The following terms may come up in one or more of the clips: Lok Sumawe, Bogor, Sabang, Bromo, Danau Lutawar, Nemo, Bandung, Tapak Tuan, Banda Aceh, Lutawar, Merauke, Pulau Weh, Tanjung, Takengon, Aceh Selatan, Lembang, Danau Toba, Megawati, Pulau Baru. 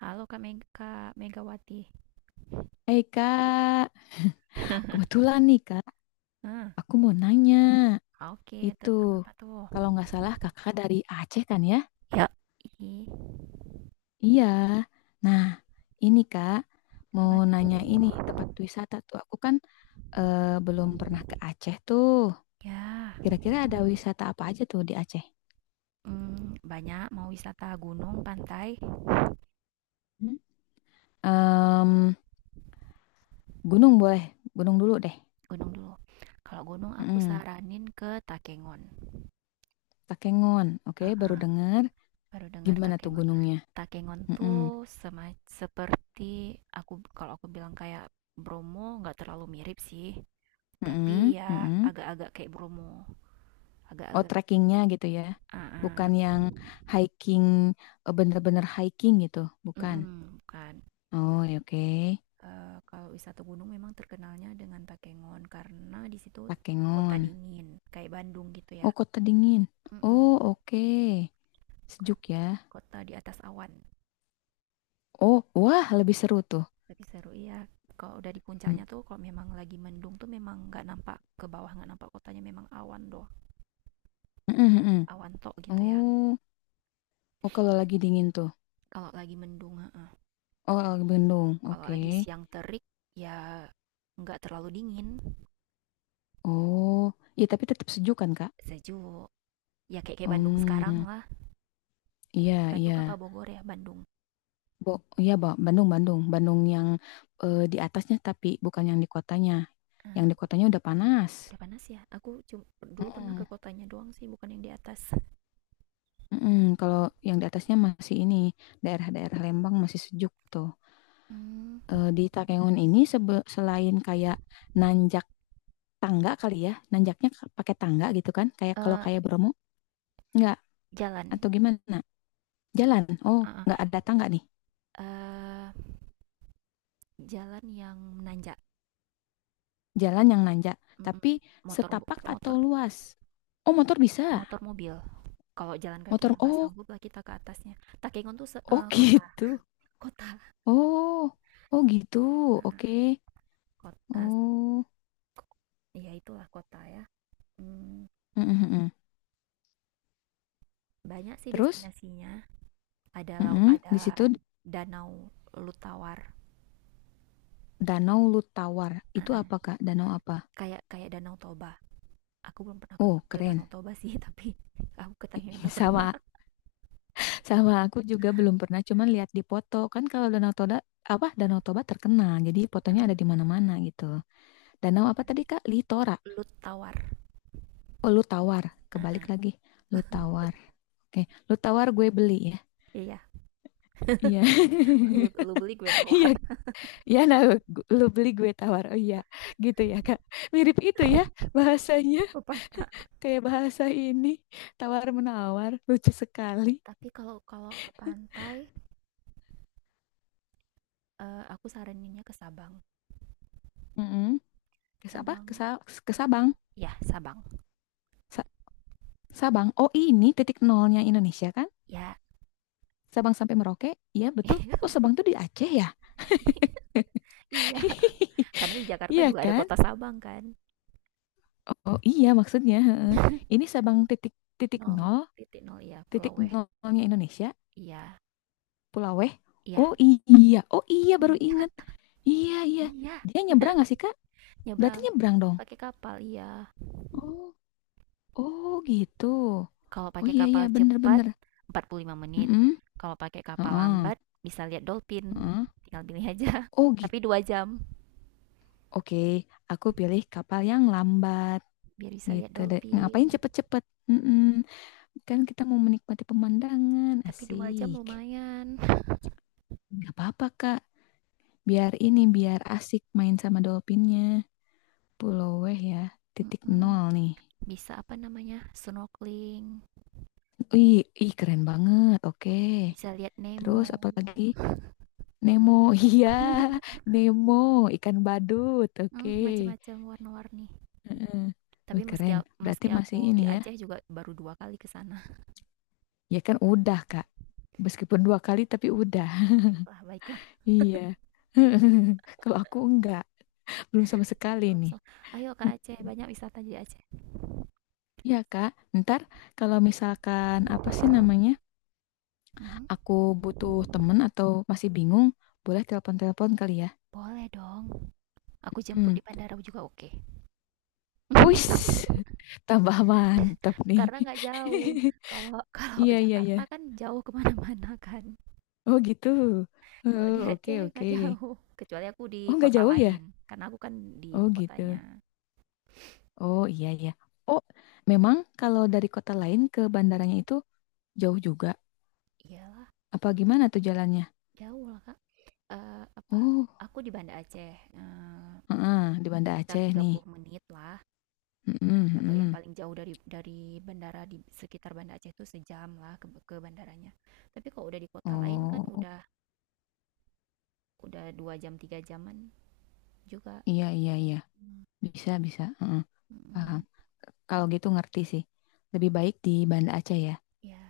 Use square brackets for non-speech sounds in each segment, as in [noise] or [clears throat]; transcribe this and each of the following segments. Halo Kak Megawati. Hai Kak, [laughs] kebetulan nih Kak, Hmm. aku mau nanya Oke, itu. tentang apa tuh? Kalau nggak salah Kakak dari Aceh kan ya? Ya. Ih. Iya. Nah, ini Kak, mau Apa nanya tuh? ini tempat wisata tuh. Aku kan belum pernah ke Aceh tuh. Ya, Kira-kira ada wisata apa aja tuh di Aceh? Banyak mau wisata gunung, pantai, Hmm? Em, Gunung boleh, gunung dulu deh. gunung dulu. Kalau gunung aku Mm-mm. saranin ke Takengon. Takengon, oke, baru dengar. Baru dengar Gimana tuh Takengon. gunungnya? Takengon Mm-mm. tuh seperti kalau aku bilang kayak Bromo nggak terlalu mirip sih, Mm-mm. tapi ya Mm-mm. agak-agak kayak Bromo, Oh, agak-agak. trekkingnya gitu ya. Ah, ah. Bukan yang hiking, eh, bener-bener hiking gitu. Bukan. Mm-mm, bukan. Oh, ya oke. Eh, kalau wisata gunung memang terkenalnya dengan Takengon karena di situ kota Takengon. dingin, kayak Bandung gitu ya. Oh, Kota Dingin. Mm-mm. Oh, oke. Kot- Sejuk ya. Kota di atas awan, Oh, wah, lebih seru tuh. lebih seru iya. Kalau udah di Hmm. puncaknya tuh, kalau memang lagi mendung tuh memang nggak nampak ke bawah, nggak nampak kotanya, memang awan doh, Mm, mm, mm. awan tok gitu ya. Oh, oh kalau lagi dingin tuh. Kalau lagi mendung, heeh. Oh, lagi bendung. Kalau Oke. lagi siang terik, ya nggak terlalu dingin, Oh, ya tapi tetap sejuk kan, Kak? sejuk. Ya kayak kayak Bandung sekarang Hmm, lah. Eh, iya, iya. Bandung apa Bogor ya? Bandung. Bo, iya, Bo. Bandung, Bandung. Bandung yang eh, di atasnya tapi bukan yang di kotanya. Yang Eh, di kotanya udah panas. udah panas ya aku dulu pernah ke Mm-mm. kotanya doang sih bukan yang di atas. Mm-mm. Kalau yang di atasnya masih ini, daerah-daerah Lembang masih sejuk tuh. Hmm, Eh, di Takengon ini selain kayak nanjak tangga kali ya, nanjaknya pakai tangga gitu kan, kayak kalau eh, kayak Bromo, enggak jalan. atau gimana? Jalan. Oh, Ah, nggak ah. ada tangga nih. Eh, jalan yang menanjak. Jalan yang nanjak, Mm-mm. tapi motor setapak atau motor luas. Oh, motor bisa. motor mobil kalau jalan kaki Motor ya nggak oh, sanggup lah kita ke atasnya. Takengon tuh se- oh eh, [laughs] kota gitu. kota Oh, oh gitu. Oke. uh, kota Oh. ya itulah kota ya. Mm, Mm, mm, mm. banyak sih Terus destinasinya, ada laut, mm-mm, ada di situ danau Lutawar. Danau Lutawar. Ah, Itu ah. apa, Kak? Danau apa? kayak kayak danau Toba. Aku belum pernah ke, Oh, ke keren. Danau Toba sih, tapi [laughs] aku ke Tanjung [laughs] udah pernah. Sama, sama aku juga belum pernah, cuman lihat di foto. Kan kalau Danau Toba, apa Danau Toba terkenal. Jadi fotonya ada di Ah, mana-mana gitu. Danau apa iya. tadi, Kak? Litora. Lu tawar. Oh, Lutawar. Ah, Kebalik ah. lagi. Lutawar. Oke, Lutawar gue beli ya. Iya. Iya. [laughs] Lu beli, gue Iya, tawar. iya nah, lu beli gue tawar. Oh iya, gitu ya, Kak. Mirip itu ya bahasanya. [laughs] ke pantai, Kayak bahasa ini tawar-menawar lucu sekali. tapi kalau kalau ke pantai, eh, aku saraninnya ke Sabang. Mm-mm. Kes apa? Ke, Sabang, ke Sabang. ya Sabang Sa- Sabang. Oh, ini titik nolnya Indonesia kan? ya. Sabang sampai Merauke. Iya, betul. Oh, [laughs] Sabang tuh di Aceh ya? iya. [laughs] Karena di Jakarta Iya juga ada kan? kota Sabang kan. Oh, oh, iya maksudnya. Heeh. [laughs] Ini Sabang titik, titik nol, nol, titik nol, iya, Pulau titik Weh. nolnya Indonesia, Iya, Pulaweh. iya, Oh iya, oh iya baru iya, inget. Iya iya. iya. Dia nyebrang nggak sih Kak? Berarti Nyebrang. nyebrang dong. Pakai kapal, iya. Oh, oh gitu. Kalau Oh pakai iya iya kapal cepat bener-bener. 45 menit. Mhm, Kalau pakai kapal heeh, lambat bisa lihat dolphin. heeh. Tinggal pilih aja. Oh [laughs] Tapi gitu. 2 jam Oke, aku pilih kapal yang lambat biar bisa lihat gitu deh. dolphin. Ngapain cepet-cepet? Mm-mm. Kan kita mau menikmati pemandangan, Tapi dua jam asik. lumayan. Gak apa-apa Kak, biar ini biar asik main sama dolphinnya. Pulau Weh ya, titik Mm-mm. nol nih. Bisa apa namanya? Snorkeling. Ih, ih keren banget. Oke. Bisa lihat Nemo. Terus apalagi Nemo, [laughs] iya Nemo ikan badut, oke. Macam-macam warna-warni. Heeh. Tapi Wih keren. Berarti meski masih aku di ini ya. Aceh juga baru 2 kali ke sana. Ya kan udah Kak. Meskipun 2 kali tapi Oh, udah. baiklah, baiklah. Iya. [laughs] Kalau aku enggak, belum sama sekali Belum nih. sem- Ayo ke Aceh, banyak wisata di Aceh. Iya Kak, ntar kalau misalkan apa sih namanya, Mhm. aku butuh temen atau masih bingung, boleh telepon-telepon kali ya. Boleh dong. Aku jemput Hmm. di bandara juga oke. Uish, [laughs] tambah mantap nih. Karena nggak jauh. [laughs] Kalau [laughs] kalau Iya, iya, iya. Jakarta kan jauh kemana mana kan. Oh gitu. Kalau Oh, di oke, Aceh oke. nggak jauh. Kecuali aku di Oh, nggak kota jauh lain. ya? Karena aku kan di Oh ibu gitu. kotanya. Oh iya iya. Oh, memang kalau dari kota lain ke bandaranya itu jauh juga. Iyalah, Apa gimana tuh jalannya? jauh lah Kak. Eh, apa? Oh, Aku di Banda Aceh. Heeh, di Banda Sekitar Aceh tiga nih. puluh menit lah. Mm-mm, Atau yang mm-mm. paling jauh dari bandara di sekitar Banda Aceh itu sejam lah ke bandaranya. Tapi kalau udah di kota lain kan Oh, udah 2 jam 3 jaman juga. iya iya iya. Hmm. Bisa bisa. Heeh, paham. Mm-mm. Kalau gitu ngerti sih. Lebih baik di Banda Aceh ya. Ya,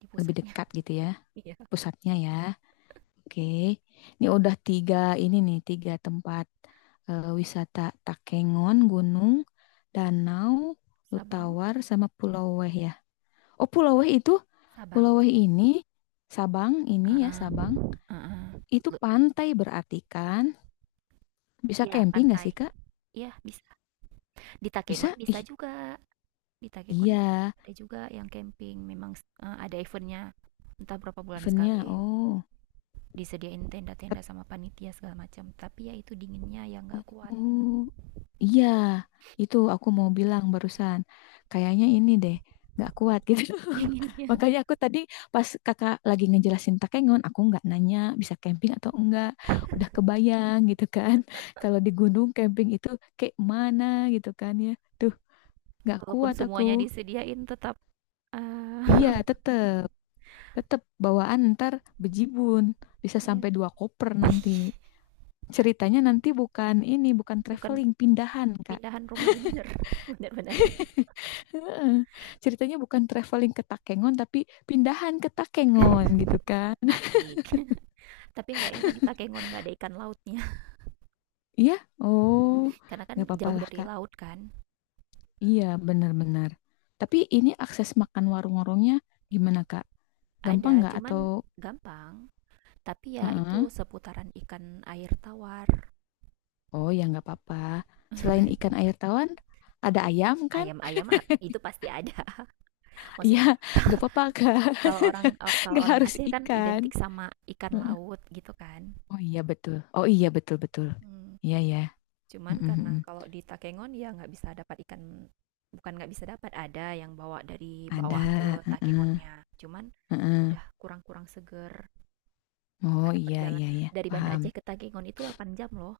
di Lebih pusatnya. dekat gitu ya, Iya, pusatnya ya. Oke. Ini udah tiga ini nih, tiga tempat wisata Takengon, gunung, danau, Sabang. Lutawar sama Pulau Weh ya. Oh, Pulau Weh itu, Pulau Sabang. Weh ini, Sabang ini ya, Heeh, Sabang, heeh. itu Lu. pantai berarti kan? Bisa Ya, camping nggak sih, pantai. Kak? Iya, bisa. Di Takengon Bisa? bisa Ih, juga. Di Takengon iya, ada juga yang camping. Memang ada eventnya. Entah berapa bulan sekali, eventnya. Oh, disediain tenda-tenda Ket- sama panitia segala macam. Tapi ya itu dinginnya yang nggak kuat. oh, iya, itu aku mau bilang barusan. Kayaknya ini deh, nggak kuat gitu. [laughs] [laughs] Dinginnya. Makanya aku tadi pas kakak lagi ngejelasin Takengon, aku nggak nanya bisa camping atau enggak. Udah kebayang gitu kan. [laughs] Kalau di gunung camping itu kayak mana gitu kan ya. Tuh nggak Walaupun kuat aku. semuanya disediain tetap, eee, Iya, tetep, tetep bawaan ntar bejibun. Bisa iya, sampai dua koper nanti. Ceritanya nanti bukan ini, bukan bukan traveling, pindahan, Kak. pindahan rumah ini bener, [laughs] bener bener. Heeh. Ceritanya bukan traveling ke Takengon, tapi pindahan ke Takengon gitu kan. [laughs] Asik. Tapi nggak enak di Takengon, nggak ada ikan lautnya. Iya, oh, [laughs] Karena kan nggak apa-apa jauh lah, dari Kak. laut kan. Iya, benar-benar. Tapi ini akses makan warung-warungnya gimana, Kak? Gampang Ada, nggak cuman atau... gampang. Tapi ya Heeh. itu seputaran ikan air tawar. Oh, ya nggak apa-apa. Selain ikan air tawar, ada I- ayam kan? Ayam-ayam itu pasti ada. [laughs] Iya, Maksudnya nggak apa-apa Kak. [laughs] Kalau Nggak orang harus Aceh kan ikan. identik sama ikan Heeh. laut gitu kan. Oh iya betul. Oh iya betul betul. Hmm. Iya ya. Cuman Mm, mm, karena mm. kalau di Takengon ya nggak bisa dapat ikan, bukan nggak bisa dapat, ada yang bawa dari bawah Ada. ke Heeh, Takengonnya. Cuman heeh. udah kurang-kurang seger Oh karena iya perjalanan iya iya. dari Banda Paham. Aceh ke Takengon itu 8 jam loh,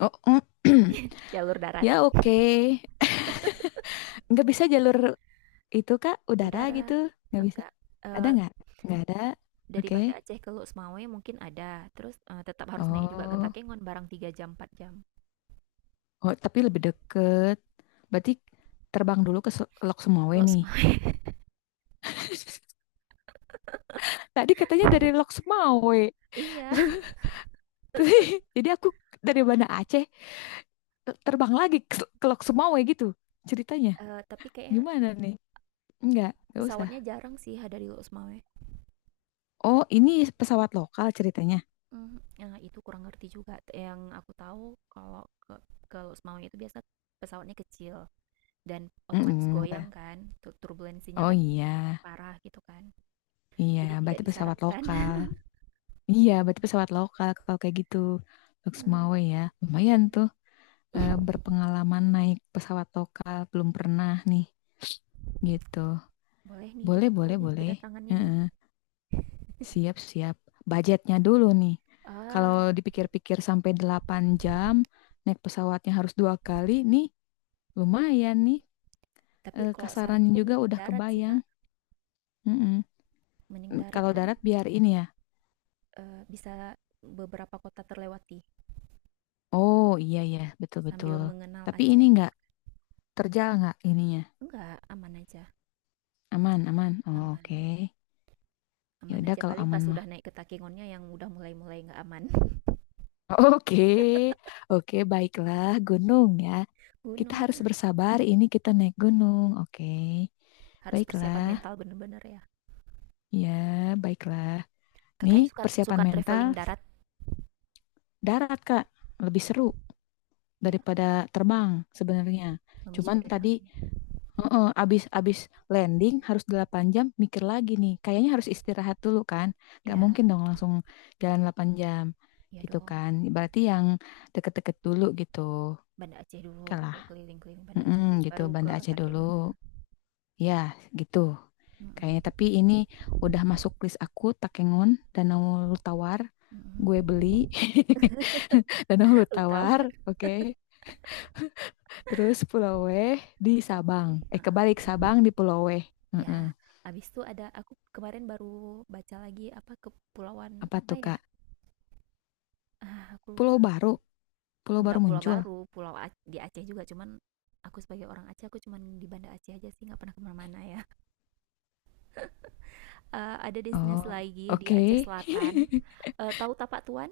Oh [clears throat] jalur darat. ya oke. [laughs] Nggak bisa jalur itu Kak. Udara gitu. Udara Nggak bisa. enggak. Ada eh, nggak? Nggak ada. Dari Oke. Banda Aceh ke Lok Sumawe mungkin ada, terus, tetap harus naik juga ke Oh. Takengon barang 3 jam, 4 jam. Oh tapi lebih deket. Berarti terbang dulu ke Lok Sumawe Lok nih. Sumawe. [laughs] [laughs] Tadi katanya dari Lok Sumawe. iya, [laughs] Jadi aku dari Banda Aceh terbang lagi ke Lok Sumawe gitu ceritanya. Tapi kayaknya Gimana nih? Enggak usah. pesawatnya jarang sih dari Lok Sumawe. Oh, ini pesawat lokal ceritanya. Mhm, nah itu kurang ngerti juga, yang aku tahu kalau ke Lok Sumawe itu biasa pesawatnya kecil dan otomatis Mm-mm. goyang kan, tu turbulensinya Oh kan iya, parah gitu kan, iya jadi tidak berarti pesawat disarankan. lokal. [laughs] Iya, berarti pesawat lokal kalau kayak gitu. Lok Nah, Sumawe ya. Lumayan iya. tuh [laughs] berpengalaman naik pesawat lokal belum pernah nih gitu. Boleh nih, Boleh, ditunggu boleh, nih boleh. kedatangannya nih. Heeh. Siap-siap. Budgetnya dulu nih. Ah. Kalau dipikir-pikir sampai 8 jam, naik pesawatnya harus 2 kali, nih lumayan nih. Tapi Eh, kalau kasarannya saranku juga mending udah darat sih, kebayang. Kak. Mm-mm. Mending darat Kalau kan, darat biar ini ya. Bisa beberapa kota terlewati Oh iya ya, sambil betul-betul. mengenal Tapi ini Aceh nggak gitu. terjal nggak ininya? Enggak, aman aja. Aman, aman. Oh, oke. Aman. Ya Aman udah aja. kalau Paling aman pas mah. udah naik ke Takengonnya yang udah mulai-mulai nggak aman. [laughs] [laughs] Oke, oke, baiklah gunung ya. Kita Gunung. harus bersabar. Ini kita naik gunung. Oke, Harus persiapan baiklah. mental bener-bener ya. Ya, baiklah. Nih, Kakaknya suka persiapan suka mental traveling darat? darat, Kak. Lebih seru Ya, daripada terbang sebenarnya. memicu Cuman tadi adrenalin. heeh, abis landing harus 8 jam mikir lagi nih. Kayaknya harus istirahat dulu kan. Gak Ya, mungkin dong langsung jalan 8 jam ya gitu dong. kan. Berarti yang deket-deket dulu gitu. Banda Aceh dulu Oke gitu, lah. keliling-keliling Banda Aceh Mm-mm, dulu, gitu, baru ke Banda Aceh Takengonnya. dulu. Ya, gitu. Mm-mm. Kayaknya tapi ini udah masuk list aku Takengon Danau Tawar gue Mm-mm. beli. [laughs] Danau [laughs] Lu tahu? Tawar, oke. Terus Pulau Weh di Tahu, Sabang. Eh eh. kebalik Sabang di Pulau Weh. Ya, Mm-mm. abis itu ada, aku kemarin baru baca lagi, apa kepulauan Apa apa tuh ya? Kak? Ah, aku lupa. Pulau Baru, Pulau Baru Enggak pulau muncul. baru, di Aceh juga, cuman aku sebagai orang Aceh aku cuman di Banda Aceh aja sih nggak pernah kemana-mana ya. Eh, ada destinasi Oh, lagi di Aceh oke. Selatan. Eh, tahu Tapak Tuan?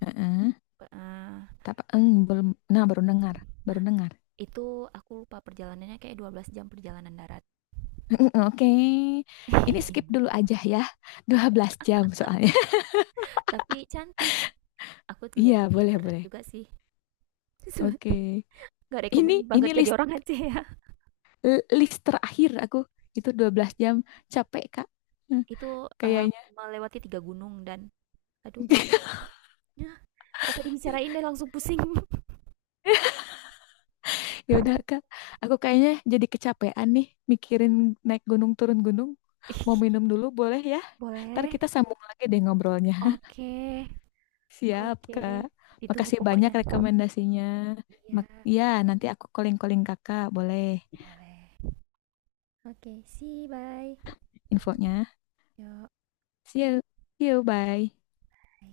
[laughs] Heeh. Eh, Tapi eng belum. Nah baru dengar, baru nah, dengar. itu aku lupa perjalanannya kayak 12 jam perjalanan darat. [laughs] Oke, ini skip dulu [laughs] aja ya. 12 jam soalnya. [laughs] Tapi cantik. Aku Iya, lihatnya di boleh, internet boleh. juga sih. [laughs] Oke. Gak rekomen Ini banget jadi list orang Aceh ya. List terakhir aku itu 12 jam, capek Kak. Hmm, Itu, kayaknya. melewati 3 gunung dan aduh Masya Allah. [laughs] Yah, nggak usah dibicarain deh, langsung pusing. Ya udah Kak, aku kayaknya jadi kecapean nih mikirin naik gunung turun gunung. [laughs] Mau Ih. minum dulu boleh ya? Ntar Boleh? kita sambung lagi deh ngobrolnya. Oke, [laughs] Siap oke. Kak. Ditunggu Makasih banyak pokoknya. rekomendasinya. Iya, Ya, nanti aku calling-calling Kakak, boleh boleh. Oke, see you, bye. infonya. Yok, See you. See you, bye. bye.